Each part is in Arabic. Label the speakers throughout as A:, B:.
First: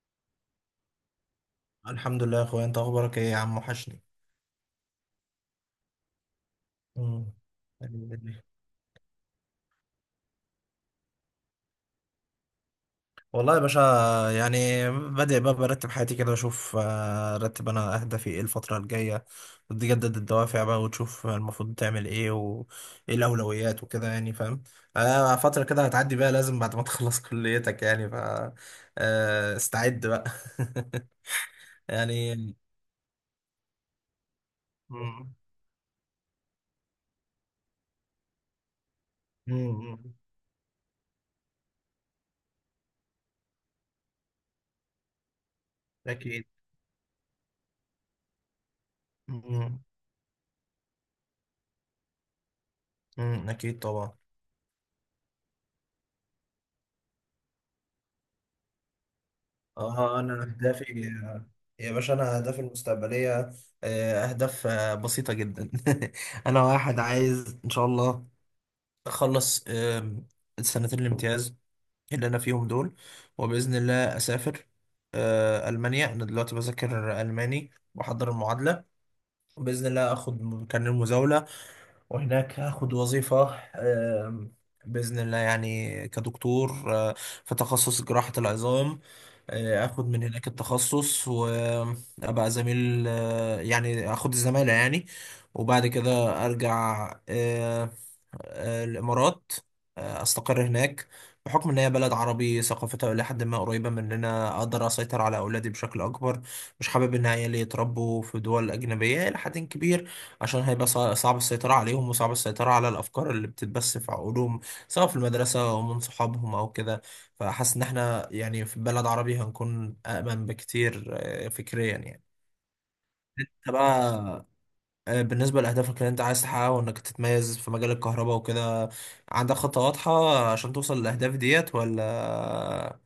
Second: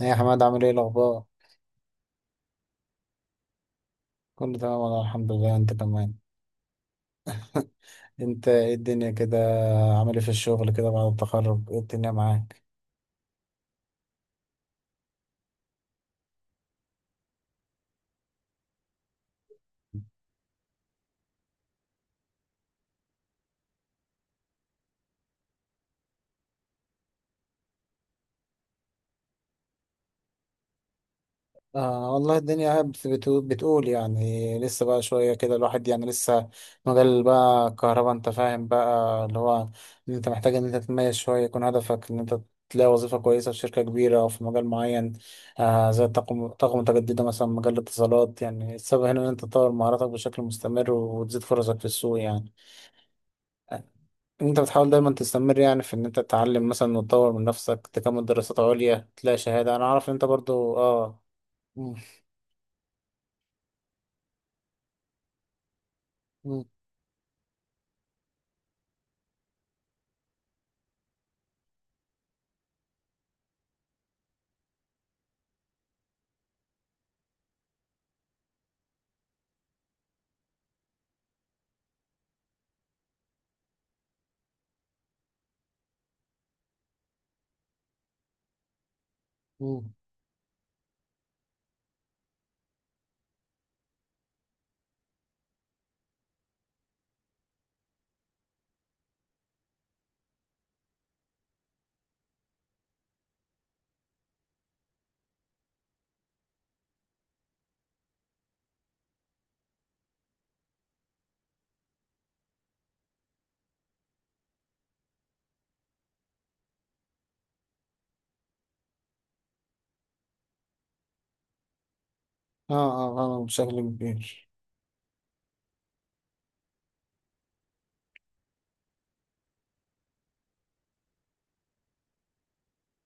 A: ايه يا حماد؟ عامل ايه الاخبار؟
B: الحمد لله يا اخويا، انت اخبارك ايه يا عم؟ وحشني.
A: كله تمام والله، الحمد لله. انت كمان؟
B: مم. الحمد لله.
A: انت ايه الدنيا كده؟ عامل ايه في الشغل كده بعد التخرج؟ ايه الدنيا معاك؟
B: والله يا باشا، يعني بادئ بقى برتب حياتي كده، اشوف آه، ارتب انا اهدافي ايه الفترة الجاية، وتجدد الدوافع بقى، وتشوف المفروض تعمل ايه، وايه الاولويات وكده، يعني فاهم. فترة كده هتعدي بقى، لازم بعد ما تخلص كليتك يعني ف آه، استعد بقى.
A: آه والله
B: يعني.
A: الدنيا قاعد بتقول يعني لسه بقى شوية
B: مم.
A: كده، الواحد يعني لسه مجال بقى الكهرباء، انت فاهم بقى؟ اللي هو
B: مم.
A: ان انت محتاج ان انت تتميز شوية، يكون هدفك ان انت تلاقي وظيفة كويسة في شركة كبيرة أو في مجال معين. آه زي
B: اكيد.
A: الطاقة، الطاقة المتجددة مثلا، مجال الاتصالات. يعني السبب هنا إن أنت تطور
B: مم.
A: مهاراتك بشكل مستمر وتزيد فرصك في السوق يعني.
B: مم. اكيد طبعا.
A: انت بتحاول دايما تستمر يعني في ان انت تتعلم مثلا وتطور من نفسك، تكمل دراسات عليا، تلاقي شهادة. انا عارف ان
B: اه
A: انت
B: انا
A: برضو
B: اهدافي
A: اه.
B: يا
A: مم.
B: باشا، انا اهدافي المستقبليه، اهداف بسيطه جدا. انا
A: مم.
B: واحد عايز ان شاء الله اخلص السنتين الامتياز اللي انا فيهم دول، وباذن الله اسافر المانيا. انا دلوقتي بذاكر الماني واحضر المعادله، باذن الله اخد كارنيه المزاوله، وهناك هاخد وظيفة بإذن الله يعني كدكتور، في تخصص جراحة العظام.
A: مم.
B: اخد من هناك التخصص وابقى زميل، يعني اخد الزمالة يعني. وبعد كده ارجع الامارات، استقر هناك. بحكم ان هي بلد عربي ثقافتها الى حد ما قريبه مننا، اقدر اسيطر على اولادي بشكل اكبر. مش حابب ان عيالي يتربوا في دول اجنبيه الى حد كبير، عشان هيبقى صعب السيطرة عليهم، وصعب السيطرة على الأفكار اللي بتتبث في عقولهم، سواء في المدرسة أو من صحابهم أو كده. فحاسس إن إحنا يعني في بلد عربي هنكون أأمن بكتير، فكريا يعني.
A: اه اه اه
B: أنت
A: بشكل
B: بقى،
A: كبير.
B: بالنسبة لأهدافك اللي أنت عايز تحققها وإنك تتميز في مجال الكهرباء وكده، عندك خطة واضحة عشان توصل للأهداف ديت، ولا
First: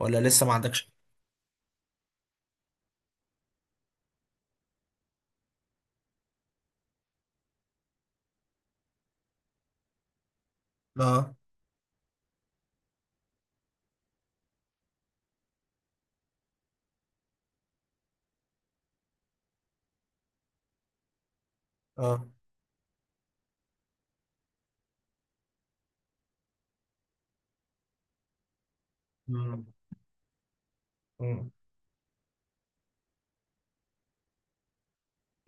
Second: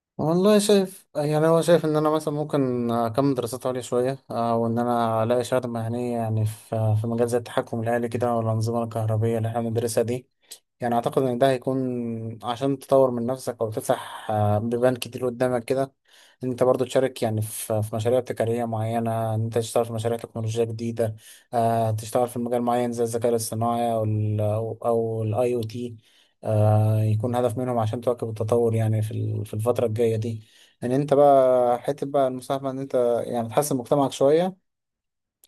B: لسه ما
A: والله
B: عندكش؟
A: شايف يعني، هو شايف ان انا مثلا ممكن اكمل دراسات عليا شوية، وان انا الاقي شهادة مهنية يعني في مجال زي التحكم الآلي كده او الأنظمة الكهربية اللي احنا بندرسها دي. يعني اعتقد
B: اه،
A: ان ده هيكون عشان تطور من نفسك او تفتح بيبان كتير قدامك كده. ان انت برضو تشارك يعني في مشاريع ابتكاريه معينه، ان انت تشتغل في مشاريع تكنولوجيا جديده، آه
B: اه،
A: تشتغل في مجال معين زي الذكاء الاصطناعي او ال او الاي او تي. آه يكون هدف منهم عشان تواكب التطور يعني في
B: مم.
A: الفتره الجايه دي. ان انت
B: مم.
A: بقى حته بقى المساهمه ان انت يعني تحسن مجتمعك شويه.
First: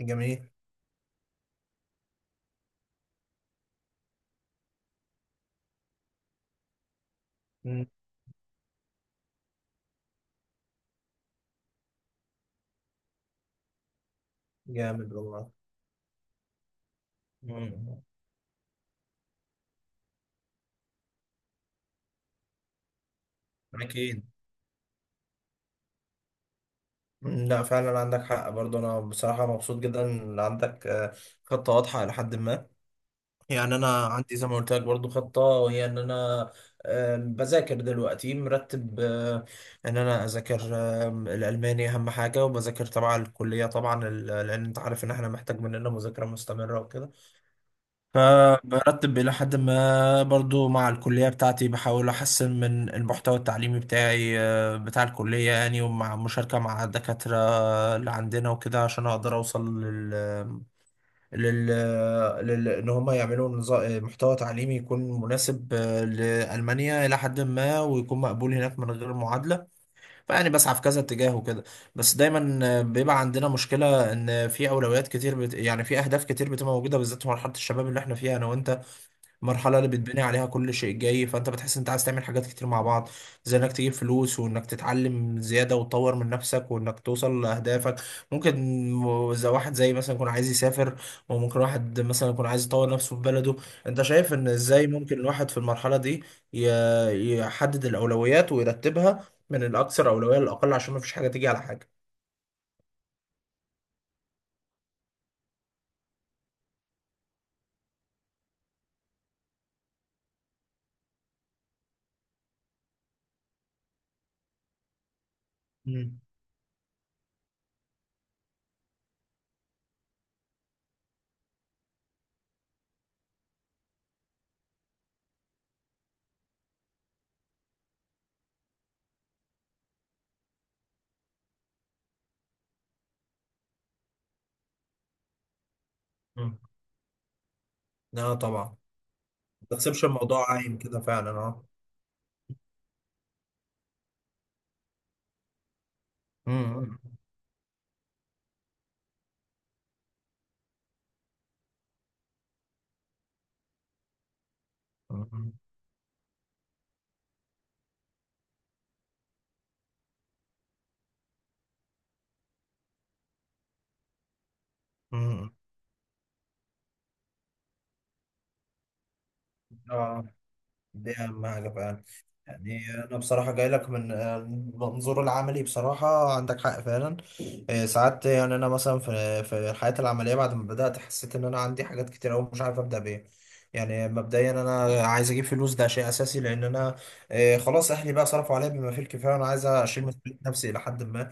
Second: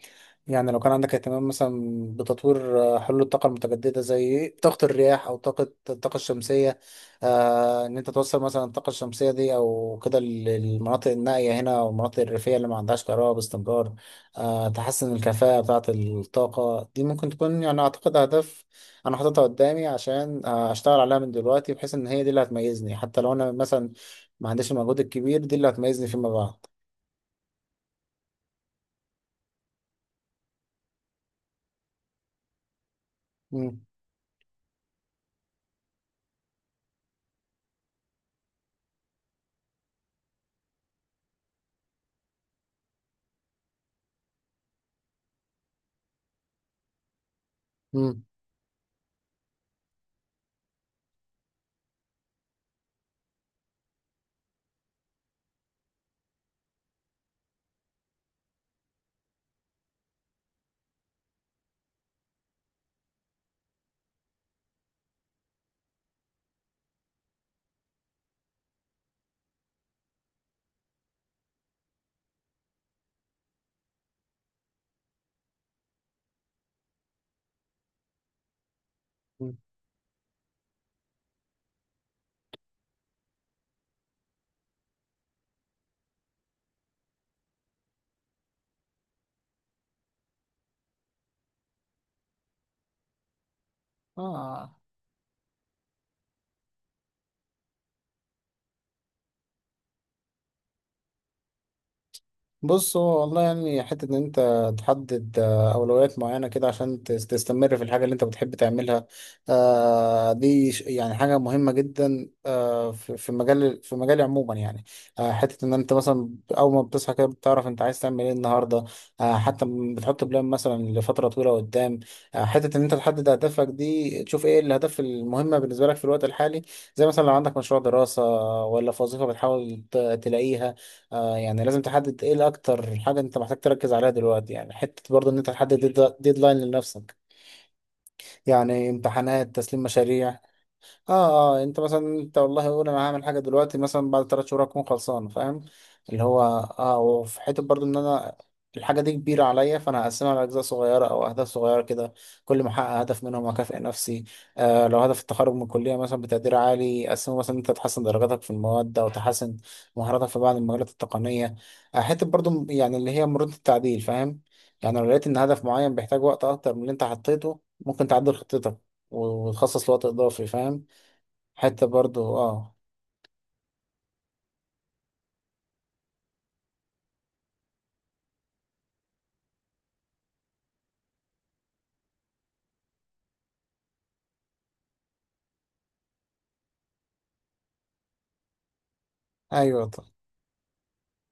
B: جميل.
A: يعني لو كان عندك اهتمام مثلا بتطوير حلول الطاقة المتجددة زي طاقة الرياح أو الطاقة الشمسية، آه
B: مم.
A: إن أنت توصل مثلا الطاقة الشمسية دي أو كده للمناطق النائية هنا أو المناطق الريفية اللي ما عندهاش كهرباء باستمرار، آه تحسن
B: جامد والله.
A: الكفاءة بتاعة الطاقة دي. ممكن تكون يعني
B: مم.
A: أعتقد أهداف أنا حاططها قدامي عشان أشتغل عليها من دلوقتي، بحيث إن هي دي اللي هتميزني حتى لو أنا مثلا
B: أكيد.
A: ما عنديش المجهود الكبير دي اللي هتميزني فيما بعد.
B: لا، فعلا عندك حق برضه، انا بصراحه مبسوط جدا ان عندك خطه واضحه الى حد ما. يعني
A: مم.
B: انا عندي زي ما قلت لك برضه خطه، وهي ان انا بذاكر دلوقتي مرتب، ان انا اذاكر الالماني اهم حاجه، وبذاكر تبع الكليه طبعا، لان انت عارف ان احنا محتاج مننا مذاكره مستمره وكده.
A: مم.
B: فبرتب الى حد ما برضه مع الكليه بتاعتي، بحاول احسن من المحتوى التعليمي بتاعي، بتاع الكليه يعني، ومع مشاركه مع دكاتره اللي عندنا وكده، عشان اقدر اوصل لل, ان هم يعملوا نظام محتوى تعليمي يكون مناسب لألمانيا الى حد ما، ويكون مقبول هناك من غير معادلة. فيعني بسعى في كذا اتجاه وكده. بس دايما بيبقى عندنا مشكلة ان في اولويات كتير يعني في اهداف كتير بتبقى موجودة، بالذات في مرحلة الشباب اللي احنا فيها انا وانت،
A: مم.
B: المرحلة اللي بتبني عليها كل شيء جاي. فانت بتحس انت عايز تعمل حاجات كتير مع بعض، زي انك تجيب فلوس، وانك تتعلم زيادة وتطور من نفسك، وانك توصل لأهدافك. ممكن زي واحد، زي مثلا يكون عايز يسافر، وممكن واحد مثلا يكون عايز يطور نفسه في بلده. انت شايف ان
A: آه
B: ازاي ممكن الواحد في المرحلة دي يحدد الأولويات ويرتبها من الأكثر أولوية للأقل، عشان ما فيش حاجة تيجي على حاجة؟
A: بص، هو والله يعني حتة إن أنت تحدد أولويات معينة كده عشان تستمر في الحاجة اللي أنت بتحب تعملها، دي يعني حاجة مهمة جدا في في مجال في مجالي عموما يعني. حتة إن أنت
B: مم.
A: مثلا أول ما بتصحى كده بتعرف أنت عايز تعمل إيه النهاردة، حتى بتحط بلان مثلا لفترة طويلة قدام، حتة إن أنت تحدد أهدافك دي، تشوف إيه الأهداف المهمة بالنسبة لك في الوقت الحالي. زي مثلا لو عندك مشروع دراسة ولا في وظيفة بتحاول تلاقيها. آه يعني لازم تحدد ايه الاكتر حاجة انت محتاج تركز عليها دلوقتي، يعني حتة برضه ان انت تحدد ديدلاين
B: مم.
A: لنفسك،
B: اه طبعا.
A: يعني امتحانات،
B: ما
A: تسليم
B: تسيبش
A: مشاريع.
B: الموضوع عايم كده، فعلا
A: اه اه
B: اه.
A: انت مثلا، انت والله قول انا هعمل حاجه دلوقتي مثلا بعد ثلاث شهور اكون خلصان، فاهم؟ اللي هو اه.
B: مم.
A: وفي حته برضو ان انا الحاجه دي كبيره عليا، فانا هقسمها على اجزاء صغيره او اهداف صغيره كده، كل ما احقق هدف منهم اكافئ نفسي. آه لو هدف
B: مم.
A: التخرج من الكليه مثلا بتقدير عالي، اقسمه مثلا انت تحسن درجاتك في المواد او تحسن مهاراتك في بعض المجالات التقنيه. آه حته برضو يعني اللي هي مرونه التعديل، فاهم؟ يعني لو لقيت ان
B: مم.
A: هدف معين بيحتاج وقت اكتر من اللي انت حطيته، ممكن تعدل خطتك وتخصص لوقت
B: اه،
A: اضافي، فاهم؟
B: دي أهم حاجة
A: حتة
B: فعلا.
A: برضو اه.
B: يعني أنا بصراحة جاي لك من المنظور العملي، بصراحة عندك حق فعلا. ساعات يعني أنا مثلا في الحياة العملية بعد ما بدأت، حسيت إن أنا عندي حاجات كتير أوي، مش عارف أبدأ بإيه. يعني مبدئيا أنا عايز أجيب فلوس، ده شيء أساسي، لأن أنا خلاص أهلي بقى صرفوا عليا بما فيه الكفاية، وأنا عايز
A: ايوه طب.
B: أشيل مسؤولية نفسي إلى حد ما.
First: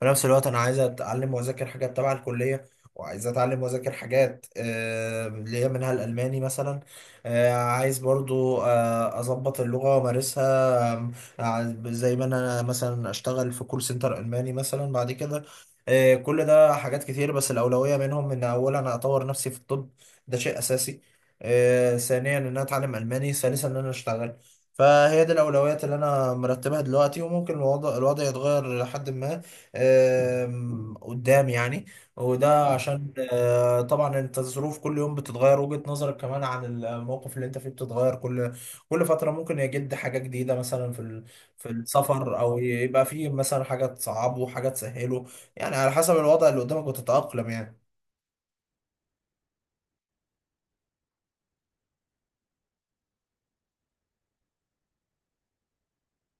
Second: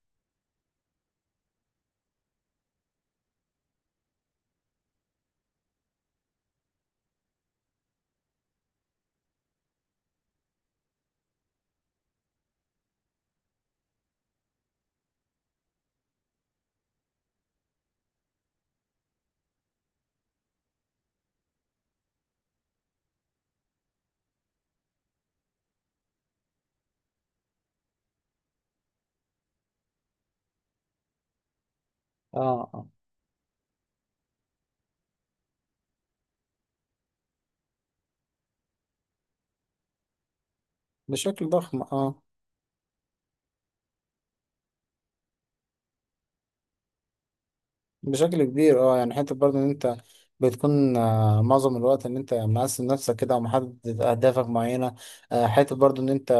B: في نفس الوقت أنا عايز أتعلم وأذاكر حاجات تبع الكلية، وعايز أتعلم وأذاكر حاجات، اللي هي منها الألماني مثلا. عايز برضو اظبط اللغة وامارسها، زي ما انا مثلا اشتغل في كول سنتر الماني مثلا بعد كده. كل ده حاجات كتير، بس الاولوية منهم ان اولا انا اطور نفسي في الطب، ده شيء اساسي. ثانيا ان انا اتعلم الماني، ثالثا ان انا اشتغل. فهي دي الأولويات اللي أنا مرتبها دلوقتي، وممكن الوضع يتغير لحد ما، قدام يعني. وده
A: اه اه
B: عشان، طبعا انت الظروف كل يوم بتتغير، وجهة نظرك كمان عن الموقف اللي انت فيه بتتغير كل فترة. ممكن يجد حاجة جديدة مثلا
A: بشكل
B: في
A: ضخم اه.
B: السفر، او يبقى فيه مثلا حاجة تصعبه، حاجة تسهله. يعني على حسب الوضع اللي قدامك وتتأقلم يعني.
A: بشكل كبير اه. يعني حتة برضو ان انت بتكون آه معظم الوقت ان انت مقسم نفسك كده ومحدد اهدافك معينة. آه حتة برضو ان انت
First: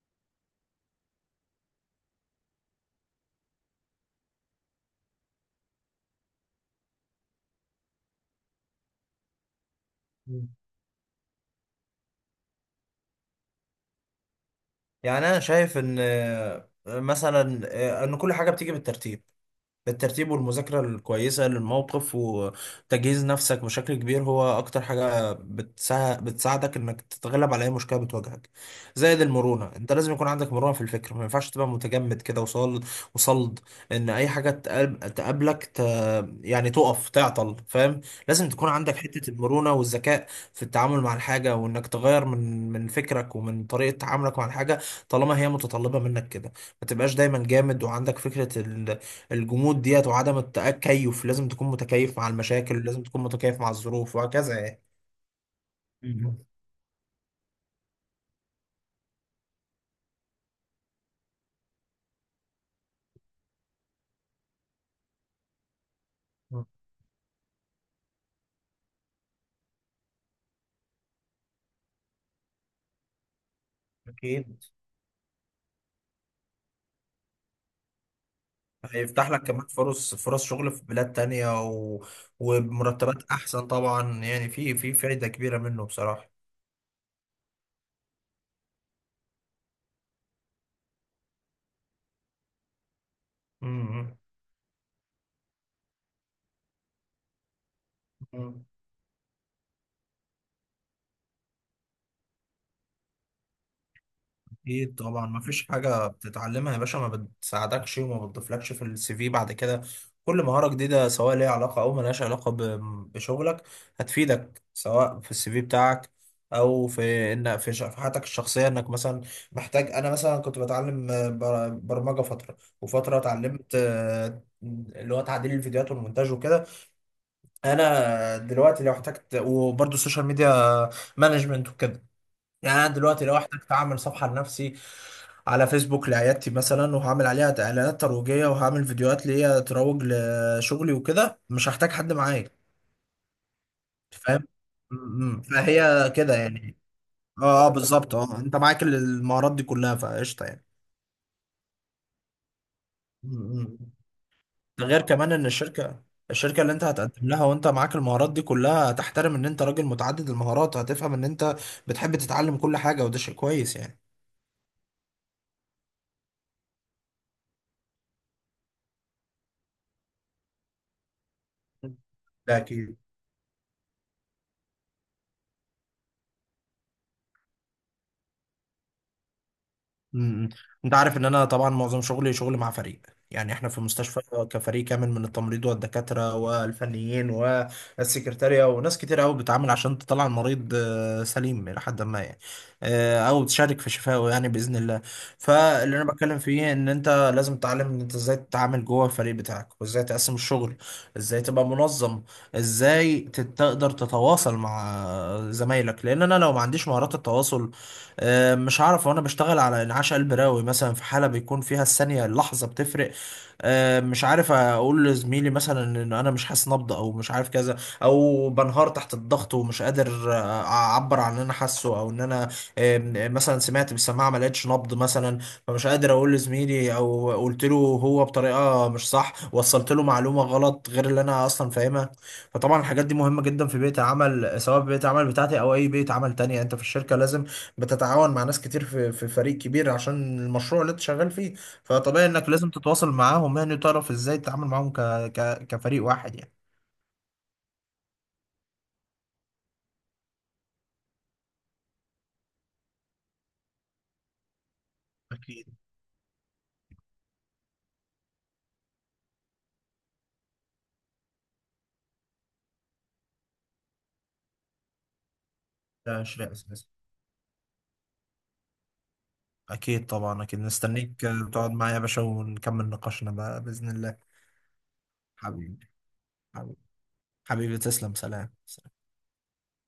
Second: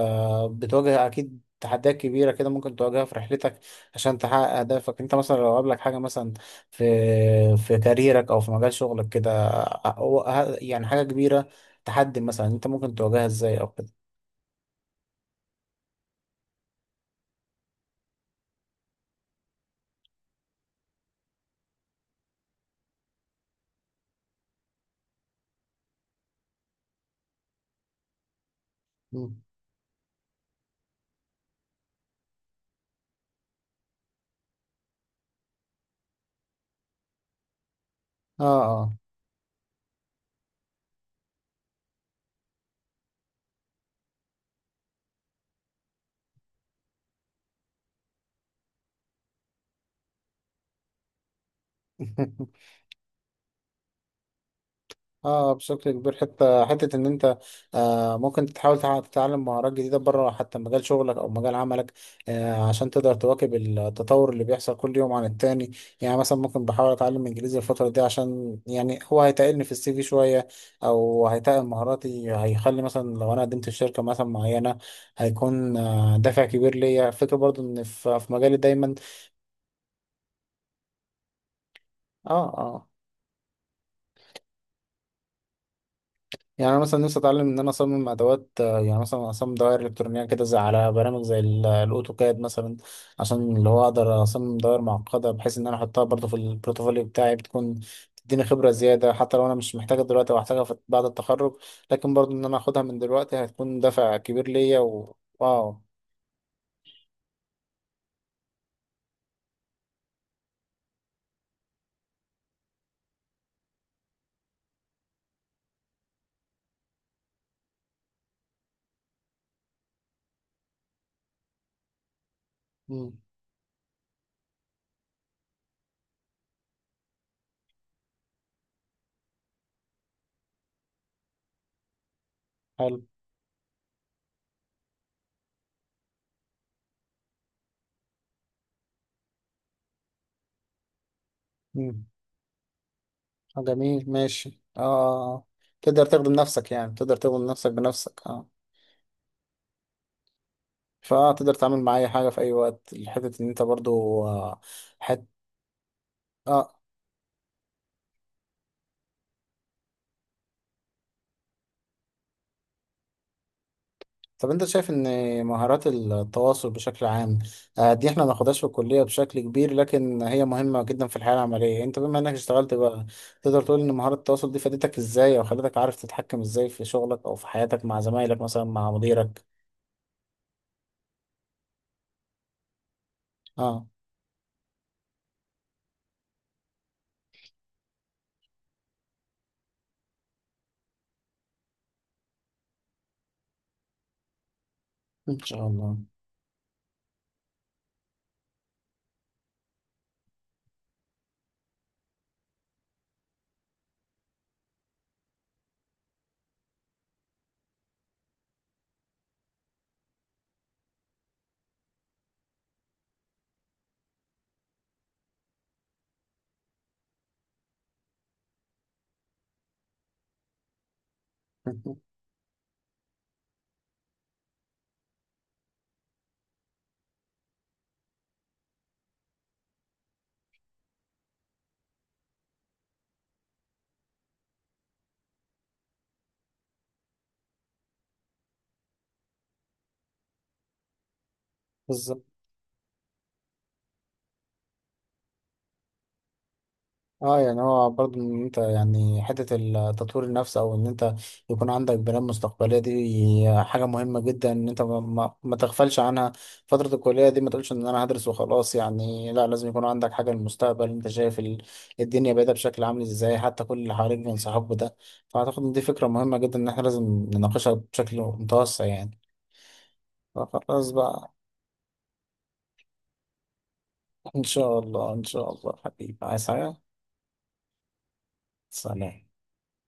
A: بتواجه اكيد تحديات كبيرة كده ممكن تواجهها في رحلتك عشان تحقق أهدافك. أنت مثلا لو قابلك حاجة مثلا في في كاريرك أو في مجال شغلك كده،
B: مم.
A: يعني حاجة كبيرة، تحدي مثلا، أنت ممكن تواجهها إزاي أو كده؟
B: يعني انا شايف ان مثلا ان كل حاجة بتيجي بالترتيب. الترتيب والمذاكرة الكويسة للموقف وتجهيز نفسك بشكل كبير، هو أكتر حاجة بتساعدك إنك تتغلب على أي مشكلة بتواجهك. زائد
A: مم.
B: المرونة، أنت لازم يكون عندك مرونة في الفكر، ما ينفعش تبقى متجمد كده، وصلد، إن أي حاجة تقابلك يعني تقف تعطل، فاهم. لازم تكون
A: اه
B: عندك حتة المرونة والذكاء في التعامل مع الحاجة، وإنك تغير من فكرك ومن طريقة تعاملك مع الحاجة، طالما هي متطلبة منك كده. ما تبقاش دايما جامد وعندك فكرة الجمود ديت وعدم التكيف. لازم تكون
A: اه
B: متكيف مع المشاكل، ولازم تكون متكيف مع الظروف وهكذا يعني.
A: اه بشكل كبير.
B: مم.
A: حتى حته ان انت آه ممكن تحاول تتعلم مهارات جديده بره حتى مجال شغلك او مجال عملك، آه عشان تقدر تواكب التطور اللي بيحصل كل يوم عن التاني. يعني مثلا ممكن بحاول اتعلم انجليزي الفتره دي عشان يعني هو هيتقلني في السي في شويه او هيتقل مهاراتي، هيخلي مثلا لو انا قدمت في شركه مثلا
B: أكيد.
A: معينه هيكون آه دافع كبير ليا. فكره برضو ان في في مجالي دايما
B: هيفتح لك كمان فرص شغل في بلاد تانية
A: اه آه.
B: وبمرتبات أحسن طبعا. يعني في فايدة كبيرة منه بصراحة.
A: يعني انا مثلا نفسي اتعلم ان انا اصمم ادوات، يعني مثلا اصمم دوائر الكترونيه كده، زي على برامج زي الاوتوكاد مثلا، عشان اللي هو اقدر اصمم دوائر معقده بحيث ان انا احطها برضه في البروتوفوليو بتاعي، بتكون تديني
B: امم.
A: خبره زياده. حتى لو انا مش محتاجها دلوقتي وهحتاجها بعد التخرج، لكن برضه ان انا اخدها من دلوقتي هتكون دافع كبير ليا.
B: اكيد
A: و...
B: طبعا، ما فيش
A: واو.
B: حاجه بتتعلمها يا باشا ما بتساعدكش وما بتضيفلكش في السي في بعد كده. كل مهاره جديده سواء ليها علاقه او ملهاش علاقه بشغلك، هتفيدك سواء في السي في بتاعك، او في ان في حياتك الشخصيه انك مثلا محتاج. انا مثلا كنت بتعلم برمجه فتره،
A: مم.
B: وفتره اتعلمت اللي هو تعديل الفيديوهات والمونتاج وكده. انا دلوقتي لو احتجت، وبرضه السوشيال ميديا مانجمنت وكده، يعني انا
A: حلو.
B: دلوقتي لو احتجت اعمل صفحه لنفسي على فيسبوك لعيادتي مثلا، وهعمل عليها اعلانات ترويجيه، وهعمل فيديوهات ليا تروج لشغلي وكده، مش هحتاج
A: مم.
B: حد معايا،
A: آه، جميل
B: فاهم.
A: ماشي اه آه،
B: م- م.
A: آه. تقدر
B: فهي
A: تخدم
B: كده
A: نفسك،
B: يعني.
A: يعني تقدر تخدم
B: اه، اه،
A: نفسك
B: بالظبط،
A: بنفسك
B: اه،
A: اه.
B: انت معاك المهارات دي كلها فقشطه يعني.
A: فتقدر تتعامل مع اي حاجه في اي وقت.
B: م-
A: حته ان انت
B: م.
A: برضو آه،
B: ده غير
A: حت...
B: كمان ان الشركه اللي
A: اه
B: انت هتقدم لها وانت معاك المهارات دي كلها، هتحترم ان انت راجل متعدد المهارات، وهتفهم ان انت بتحب تتعلم كل حاجه، وده شيء كويس يعني.
A: طب انت شايف ان مهارات التواصل بشكل عام، دي احنا ما ناخدهاش في الكليه بشكل كبير، لكن هي مهمه جدا في الحياه العمليه. انت بما انك
B: ده
A: اشتغلت
B: أكيد.
A: بقى، تقدر تقول ان مهارات التواصل دي فادتك ازاي او خلتك عارف تتحكم ازاي في شغلك او في حياتك مع زمايلك مثلا، مع مديرك؟
B: امم. انت عارف ان انا طبعا معظم شغلي شغل مع فريق، يعني احنا في
A: اه
B: مستشفى، كفريق كامل من التمريض والدكاترة والفنيين والسكرتارية وناس كتير قوي بتعامل عشان تطلع المريض سليم الى حد ما يعني، او تشارك في شفائه يعني باذن الله.
A: ان شاء الله.
B: فاللي انا بتكلم فيه ان انت لازم تتعلم ان انت ازاي تتعامل جوه الفريق بتاعك، وازاي تقسم الشغل، ازاي تبقى منظم، ازاي تقدر تتواصل مع زمايلك. لان انا لو ما عنديش مهارات التواصل، مش عارف وانا بشتغل على انعاش قلب رئوي مثلا في حاله بيكون فيها الثانيه اللحظه بتفرق، مش عارف اقول لزميلي مثلا ان انا مش حاسس نبض، او مش عارف كذا، او بنهار تحت الضغط ومش قادر اعبر عن اللي انا حاسه، او ان انا مثلا سمعت بالسماعه ما لقيتش نبض مثلا، فمش قادر اقول لزميلي، او قلت له هو بطريقه مش صح، وصلت له معلومه غلط غير اللي انا اصلا فاهمها. فطبعا الحاجات دي مهمه جدا في بيئه العمل، سواء في بيئه العمل بتاعتي او اي بيئه عمل تانية. انت في الشركه لازم بتتعاون مع ناس كتير في فريق كبير عشان المشروع اللي انت شغال فيه.
A: بالظبط
B: فطبيعي انك لازم تتواصل معاهم يعني، وتعرف ازاي تتعامل معاهم، كفريق واحد يعني.
A: اه. يعني هو برضه ان انت يعني حتة التطوير النفس او ان انت يكون عندك بلان مستقبلية دي حاجة مهمة جدا ان انت ما
B: اكيد.
A: تغفلش عنها. فترة الكلية دي ما تقولش ان انا هدرس وخلاص، يعني لا، لازم يكون عندك حاجة للمستقبل. انت شايف الدنيا بعيدة بشكل عامل ازاي، حتى كل اللي حواليك بينصحوك بده. فاعتقد ان دي فكرة
B: ده
A: مهمة
B: شيء
A: جدا ان احنا
B: اساسي.
A: لازم نناقشها بشكل متوسع يعني.
B: اكيد طبعا، اكيد
A: فخلاص
B: مستنيك
A: بقى،
B: تقعد معايا يا باشا ونكمل نقاشنا بقى باذن الله.
A: ان شاء الله ان شاء الله
B: حبيبي.
A: حبيبي، عايز حاجة؟
B: حبيبي. حبيبي، تسلم، سلام.
A: سلام.